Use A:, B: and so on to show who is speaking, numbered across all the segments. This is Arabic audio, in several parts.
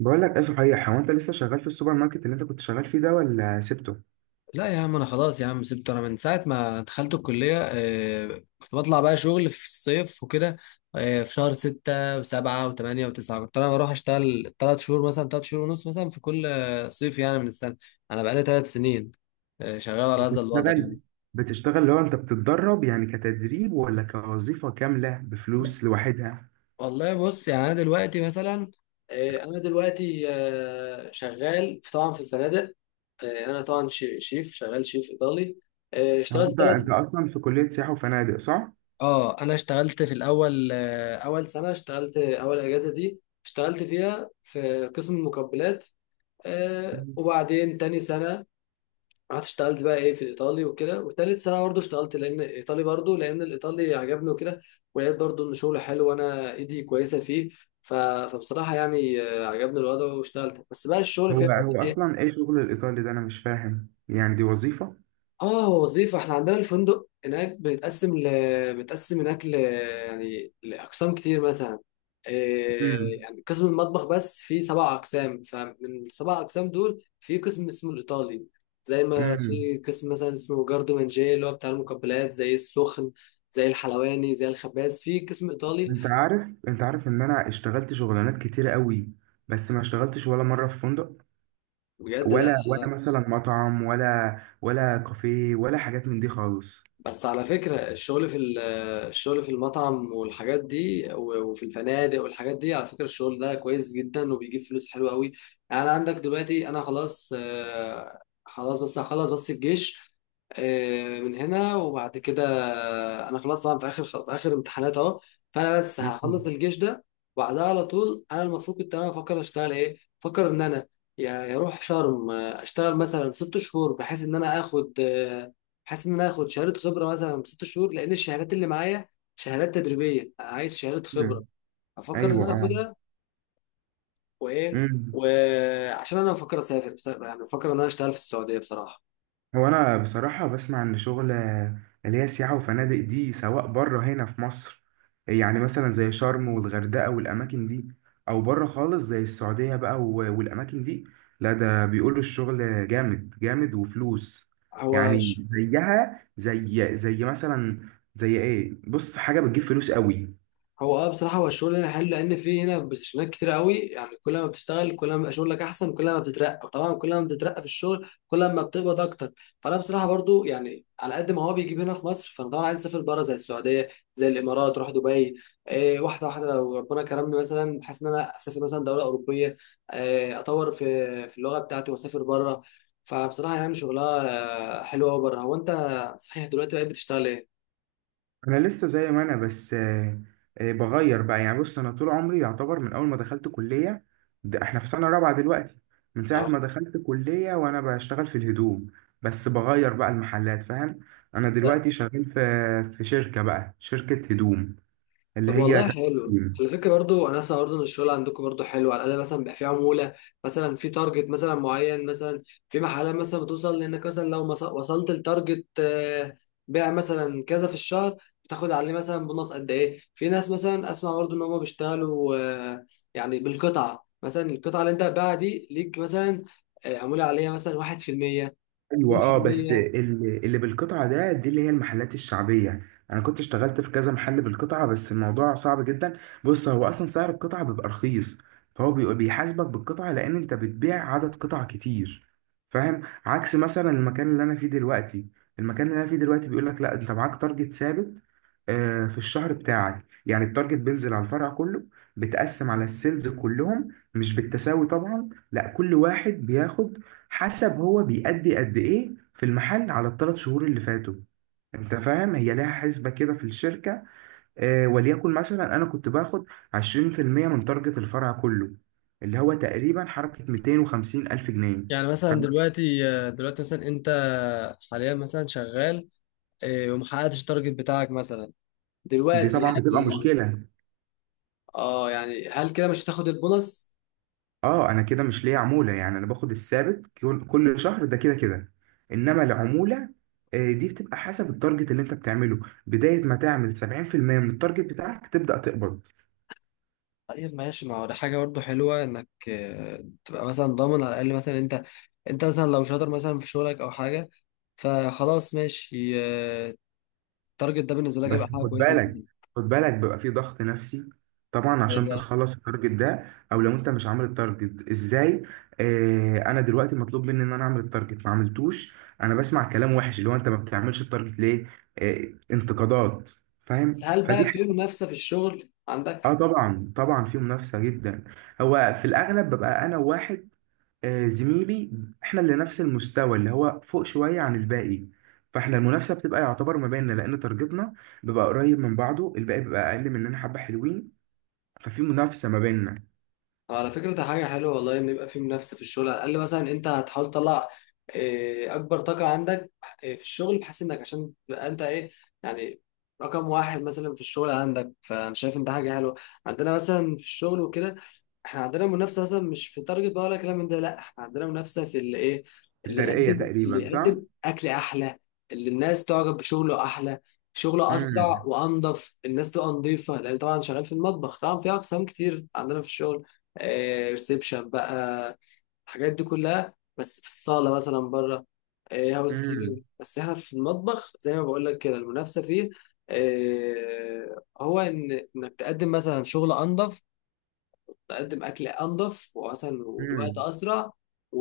A: بقول لك ايه؟ صحيح، هو انت لسه شغال في السوبر ماركت اللي انت كنت شغال فيه ده ولا سبته؟
B: لا يا عم، انا خلاص يا عم. سبت انا من ساعه ما دخلت الكليه. كنت بطلع بقى شغل في الصيف وكده. في شهر ستة وسبعة وثمانية وتسعة كنت أنا بروح أشتغل تلات شهور مثلا، تلات شهور ونص مثلا، في كل صيف يعني من السنة. أنا بقالي تلات سنين شغال على هذا الوضع يعني.
A: بتشتغل بتشتغل لو انت بتتدرب، يعني كتدريب ولا كوظيفة كاملة
B: لا،
A: بفلوس لوحدها؟
B: والله بص يعني أنا دلوقتي مثلا أنا دلوقتي شغال طبعا في الفنادق. أنا طبعا شيف، شغال شيف إيطالي.
A: هو
B: اشتغلت
A: انت
B: ثلاث.
A: انت اصلا في كلية سياحة وفنادق، صح؟
B: اه انا اشتغلت في الاول، اول سنه اشتغلت، اول اجازه دي اشتغلت فيها في قسم المقبلات. آه
A: مم.
B: وبعدين تاني سنه رحت اشتغلت بقى ايه في الايطالي وكده. وتالت سنه برضه اشتغلت لان الايطالي، برضه لان الايطالي عجبني وكده. ولقيت برضه ان شغله حلو وانا ايدي كويسه فيه. ف... فبصراحه يعني عجبني الوضع واشتغلت، بس بقى الشغل فيها.
A: هو اصلا ايه شغل الايطالي ده؟ انا مش فاهم، يعني دي وظيفة؟
B: اه وظيفة. احنا عندنا الفندق هناك بيتقسم هناك يعني لأقسام كتير مثلا. إيه،
A: امم،
B: يعني قسم المطبخ بس فيه سبع أقسام، فمن السبع أقسام دول في قسم اسمه الإيطالي. زي ما
A: امم.
B: في قسم مثلا اسمه جاردو مانجيه، اللي هو بتاع المقبلات زي السخن، زي الحلواني، زي الخباز، في قسم إيطالي.
A: انت عارف ان انا اشتغلت شغلانات كتيرة قوي، بس ما اشتغلتش ولا مرة في فندق،
B: بجد،
A: ولا
B: لا.
A: ولا مثلا مطعم، ولا كافيه، ولا حاجات من دي خالص.
B: بس على فكرة الشغل الشغل في المطعم والحاجات دي وفي الفنادق والحاجات دي، على فكرة الشغل ده كويس جدا وبيجيب فلوس حلوة قوي. يعني عندك دلوقتي أنا خلاص خلاص، بس هخلص بس الجيش من هنا وبعد كده. أنا خلاص طبعا في آخر، في آخر امتحانات أهو. فأنا بس
A: مم.
B: هخلص الجيش ده وبعدها على طول، أنا المفروض كنت أنا بفكر أشتغل إيه؟ بفكر إن أنا يا أروح شرم أشتغل مثلا ست شهور، بحيث إن أنا آخد بحيث ان انا اخد شهاده خبره مثلا ست شهور، لان الشهادات اللي معايا شهادات تدريبيه، عايز شهاده خبره.
A: مم.
B: افكر ان
A: ايوه،
B: انا
A: اه.
B: اخدها. وايه،
A: مم.
B: وعشان انا بفكر اسافر، بس يعني بفكر ان انا اشتغل في السعوديه بصراحه.
A: هو انا بصراحه بسمع ان شغل اللي هي سياحه وفنادق دي، سواء بره هنا في مصر، يعني مثلا زي شرم والغردقه والاماكن دي، او بره خالص زي السعوديه بقى و- والاماكن دي، لا، ده بيقولوا الشغل جامد جامد وفلوس.
B: هو
A: يعني زيها زي مثلا، زي ايه؟ بص، حاجه بتجيب فلوس قوي.
B: هو اه بصراحة هو الشغل هنا حلو، لأن في هنا بوزيشنات كتير قوي. يعني كل ما بتشتغل كل ما بيبقى شغلك أحسن، كل ما بتترقى، وطبعا كل ما بتترقى في الشغل كل ما بتقبض أكتر. فأنا بصراحة برضو يعني على قد ما هو بيجيب هنا في مصر، فأنا طبعا عايز أسافر بره زي السعودية، زي الإمارات، أروح دبي. إيه، واحدة واحدة لو ربنا كرمني مثلا بحيث إن أنا أسافر مثلا دولة أوروبية، إيه أطور في في اللغة بتاعتي وأسافر بره. فبصراحة يعني شغلها حلو أوي بره. هو أنت صحيح دلوقتي بقيت بتشتغل إيه؟
A: انا لسه زي ما انا، بس بغير بقى يعني، بص، انا طول عمري يعتبر من اول ما دخلت كليه، ده احنا في سنه رابعه دلوقتي. من
B: اه،
A: ساعه ما دخلت كليه وانا بشتغل في الهدوم، بس بغير بقى المحلات، فاهم؟ انا دلوقتي شغال في شركه، بقى شركه هدوم، اللي
B: طب
A: هي
B: والله حلو
A: تحكيم.
B: على فكره. برضو انا اسمع برضو ان الشغل عندكم برضو حلو، على الاقل مثلا بيبقى في عموله مثلا، في تارجت مثلا معين مثلا، في محلات مثلا بتوصل لانك مثلا لو وصلت لتارجت بيع مثلا كذا في الشهر بتاخد عليه مثلا بونص قد ايه. في ناس مثلا اسمع برضو ان هم بيشتغلوا يعني بالقطعه، مثلا القطعه اللي انت هتبيعها دي ليك مثلا عموله عليها مثلا 1%،
A: ايوه، اه. بس
B: 2%.
A: اللي بالقطعه ده، دي اللي هي المحلات الشعبيه. انا كنت اشتغلت في كذا محل بالقطعه، بس الموضوع صعب جدا. بص، هو اصلا سعر القطعه بيبقى رخيص، فهو بيحاسبك بالقطعه لان انت بتبيع عدد قطع كتير، فاهم؟ عكس مثلا المكان اللي انا فيه دلوقتي. المكان اللي انا فيه دلوقتي بيقول لك لا، انت معاك تارجت ثابت في الشهر بتاعك، يعني التارجت بينزل على الفرع كله، بتقسم على السيلز كلهم، مش بالتساوي طبعا، لا، كل واحد بياخد حسب هو بيأدي قد ايه في المحل على ال3 شهور اللي فاتوا. انت فاهم؟ هي لها حسبة كده في الشركة. وليكن مثلا انا كنت باخد 20% من تارجت الفرع كله، اللي هو تقريبا حركة 250 ألف جنيه.
B: يعني مثلا دلوقتي، دلوقتي مثلا انت حاليا مثلا شغال إيه، وما حققتش التارجت بتاعك مثلا
A: دي
B: دلوقتي،
A: طبعا
B: هل
A: بتبقى مشكلة.
B: اه يعني هل كده مش هتاخد البونص؟
A: اه، انا كده مش ليا عمولة، يعني انا باخد الثابت كل شهر ده، كده كده. انما العمولة دي بتبقى حسب التارجت اللي انت بتعمله. بداية ما تعمل 70% من التارجت بتاعك تبدأ تقبض.
B: طيب ماشي، ما هو ده حاجه برضه حلوه، انك تبقى مثلا ضامن على الاقل. مثلا انت، انت مثلا لو شاطر مثلا في شغلك او حاجه فخلاص ماشي، التارجت ده بالنسبه لك هيبقى
A: بس
B: حاجه
A: خد
B: كويسه
A: بالك
B: جدا.
A: خد بالك بيبقى في ضغط نفسي طبعا
B: طيب
A: عشان
B: يعني،
A: تخلص التارجت ده، او لو انت مش عامل التارجت، ازاي؟ انا دلوقتي مطلوب مني ان انا اعمل التارجت، ما عملتوش، انا بسمع كلام وحش، اللي هو انت ما بتعملش التارجت ليه؟ آه انتقادات، فاهم؟
B: هل
A: فدي.
B: بقى في منافسه في الشغل
A: اه،
B: عندك؟
A: طبعا في منافسة جدا. هو في الأغلب ببقى أنا واحد زميلي، احنا اللي نفس المستوى، اللي هو فوق شوية عن الباقي، فاحنا المنافسة بتبقى يعتبر ما بيننا، لأن تارجتنا بيبقى قريب من بعضه، الباقي بيبقى أقل مننا حبة، حلوين، ففي منافسة ما بيننا.
B: على فكرة ده حاجة حلوة والله، إن يبقى في منافسة في الشغل. على الأقل مثلا أنت هتحاول تطلع إيه، أكبر طاقة عندك إيه، في الشغل، بحيث إنك عشان تبقى أنت إيه يعني رقم واحد مثلا في الشغل عندك. فأنا شايف إن ده حاجة حلوة. عندنا مثلا في الشغل وكده، إحنا عندنا منافسة مثلا مش في تارجت بقى ولا كلام من ده، لأ إحنا عندنا منافسة في اللي إيه، اللي
A: الترقية
B: يقدم، اللي
A: تقريبا، صح؟
B: يقدم أكل أحلى، اللي الناس تعجب بشغله أحلى، شغله أسرع
A: امم،
B: وأنظف، الناس تبقى نظيفة، لأن طبعا شغال في المطبخ. طبعا في أقسام كتير عندنا في الشغل، ريسبشن بقى، الحاجات دي كلها بس في الصالة مثلا بره، هاوس
A: امم،
B: كيبنج. بس احنا في المطبخ زي ما بقول لك كده، المنافسة فيه هو ان انك تقدم مثلا شغل انظف، تقدم اكل انظف ومثلا والوقت
A: امم.
B: اسرع و...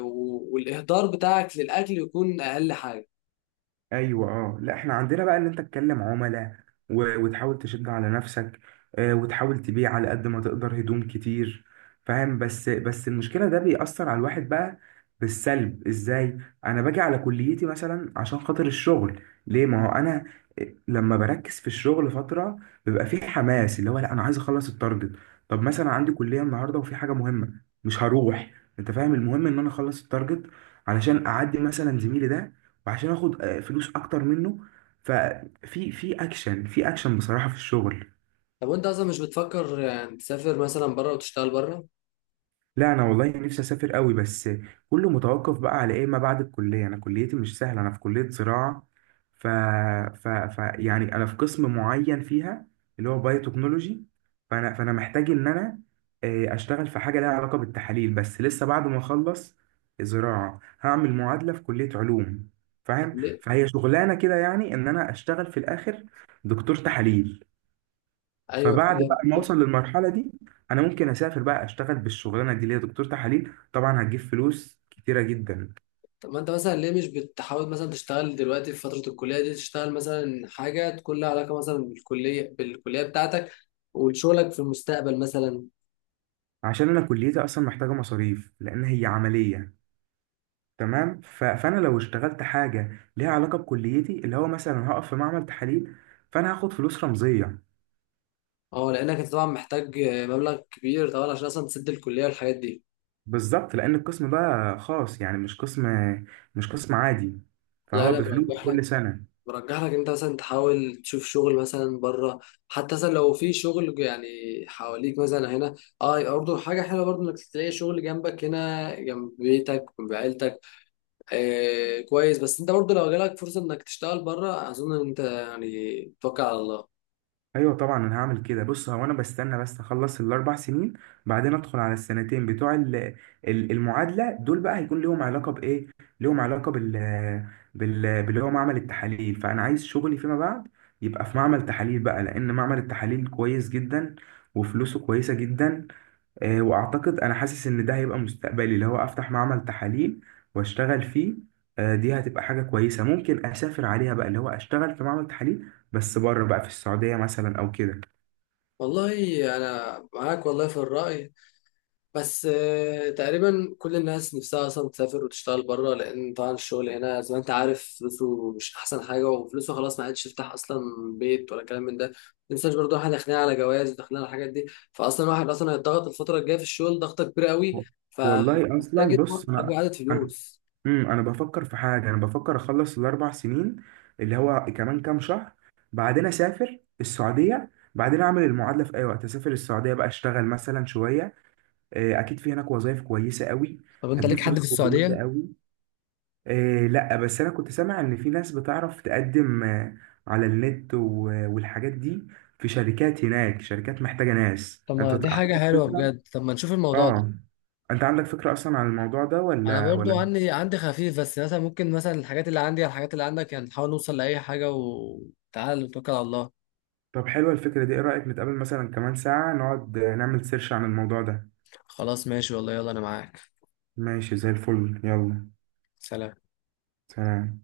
B: و... والاهدار بتاعك للاكل يكون اقل حاجة.
A: ايوه، اه. لا، احنا عندنا بقى ان انت تكلم عملاء و- وتحاول تشد على نفسك وتحاول تبيع على قد ما تقدر هدوم كتير، فاهم؟ بس المشكله ده بيأثر على الواحد بقى بالسلب، ازاي؟ انا باجي على كليتي مثلا عشان خاطر الشغل، ليه؟ ما هو انا لما بركز في الشغل فتره، بيبقى فيه حماس، اللي هو لا، انا عايز اخلص التارجت. طب مثلا عندي كليه النهارده وفي حاجه مهمه، مش هروح. انت فاهم؟ المهم ان انا اخلص التارجت علشان اعدي مثلا زميلي ده، وعشان اخد فلوس اكتر منه. ففي اكشن، في اكشن بصراحة في الشغل.
B: طب وانت اصلا مش بتفكر يعني تسافر مثلا بره وتشتغل بره؟
A: لا، انا والله نفسي اسافر قوي، بس كله متوقف بقى على ايه ما بعد الكليه. انا كليتي مش سهله، انا في كليه زراعه، ف... ف... ف يعني انا في قسم معين فيها، اللي هو بايوتكنولوجي، فانا محتاج ان انا اشتغل في حاجه لها علاقه بالتحاليل، بس لسه بعد ما اخلص زراعه هعمل معادله في كليه علوم،
B: طب
A: فاهم؟
B: ليه؟
A: فهي شغلانه كده، يعني ان انا اشتغل في الاخر دكتور تحاليل.
B: ايوه
A: فبعد
B: فاهم.
A: بقى ما اوصل للمرحله دي، انا ممكن اسافر بقى اشتغل بالشغلانه دي اللي هي دكتور تحاليل، طبعا هتجيب فلوس كتيره جدا.
B: طب ما انت مثلا ليه مش بتحاول مثلا تشتغل دلوقتي في فترة الكلية دي، تشتغل مثلا حاجة تكون لها علاقة مثلا بالكلية بتاعتك وشغلك في المستقبل مثلا.
A: عشان انا كليتي اصلا محتاجه مصاريف، لان هي عمليه، تمام؟ فانا لو اشتغلت حاجه ليها علاقه بكليتي، اللي هو مثلا هقف في معمل تحاليل، فانا هاخد فلوس رمزيه.
B: اه لانك انت طبعا محتاج مبلغ كبير طبعا، عشان اصلا تسد الكلية والحاجات دي.
A: بالظبط، لان القسم ده خاص، يعني مش قسم عادي،
B: لا،
A: فهو
B: انا
A: بفلوس
B: برجح لك،
A: كل سنه.
B: برجح لك انت مثلا تحاول تشوف شغل مثلا بره. حتى مثلا لو في شغل يعني حواليك مثلا هنا اه، برضه حاجة حلوة برضه انك تلاقي شغل جنبك هنا، جنب بيتك وجنب عيلتك، آه كويس. بس انت برضه لو جالك فرصه انك تشتغل بره اظن ان انت يعني توكل على الله.
A: ايوه طبعا، انا هعمل كده. بص، هو انا بستنى بس اخلص ال4 سنين، بعدين ادخل على السنتين بتوع المعادله، دول بقى هيكون ليهم علاقه بايه؟ ليهم علاقه باللي هو معمل التحاليل. فانا عايز شغلي فيما بعد يبقى في معمل تحاليل بقى، لان معمل التحاليل كويس جدا وفلوسه كويسه جدا. واعتقد انا حاسس ان ده هيبقى مستقبلي، اللي هو افتح معمل تحاليل واشتغل فيه. دي هتبقى حاجة كويسة ممكن اسافر عليها بقى، اللي هو اشتغل في معمل تحاليل، بس بره بقى، في السعودية مثلا او كده.
B: والله انا معاك والله في الراي. بس آه تقريبا كل الناس نفسها اصلا تسافر وتشتغل بره، لان طبعا الشغل هنا زي ما انت عارف فلوسه مش احسن حاجه، وفلوسه خلاص ما عادش يفتح اصلا بيت ولا كلام من ده. ما تنساش برضه احنا داخلين على جواز وداخلين على الحاجات دي، فاصلا الواحد اصلا هيتضغط الفتره الجايه في الشغل ضغطه كبيره
A: و-
B: قوي،
A: والله
B: فمحتاج
A: اصلا،
B: يجمع
A: بص،
B: اكبر
A: انا
B: عدد
A: انا
B: فلوس.
A: انا بفكر في حاجة، انا بفكر اخلص ال4 سنين، اللي هو كمان كام شهر، بعدين اسافر السعودية، بعدين اعمل المعادلة في اي وقت، اسافر السعودية بقى اشتغل مثلا شوية. اكيد في هناك وظائف كويسة قوي،
B: طب انت
A: هتجيب
B: ليك حد
A: فلوس
B: في
A: كويسة
B: السعودية؟
A: قوي. إيه لا، بس انا كنت سامع ان في ناس بتعرف تقدم على النت و- والحاجات دي، في شركات هناك، شركات محتاجة ناس.
B: طب
A: انت
B: ما دي حاجة
A: عندك
B: حلوة
A: فكرة؟
B: بجد، طب ما نشوف الموضوع ده.
A: اه. انت عندك فكرة اصلا عن الموضوع ده
B: أنا
A: ولا
B: برضو
A: ولا
B: عندي، عندي خفيف بس. مثلا ممكن مثلا الحاجات اللي عندي على الحاجات اللي عندك، يعني نحاول نوصل لأي حاجة وتعال نتوكل على الله.
A: طب حلوة الفكرة دي، ايه رأيك نتقابل مثلا كمان ساعة نقعد نعمل سيرش عن الموضوع ده؟
B: خلاص ماشي والله، يلا أنا معاك.
A: ماشي زي الفل، يلا.
B: سلام.
A: سلام.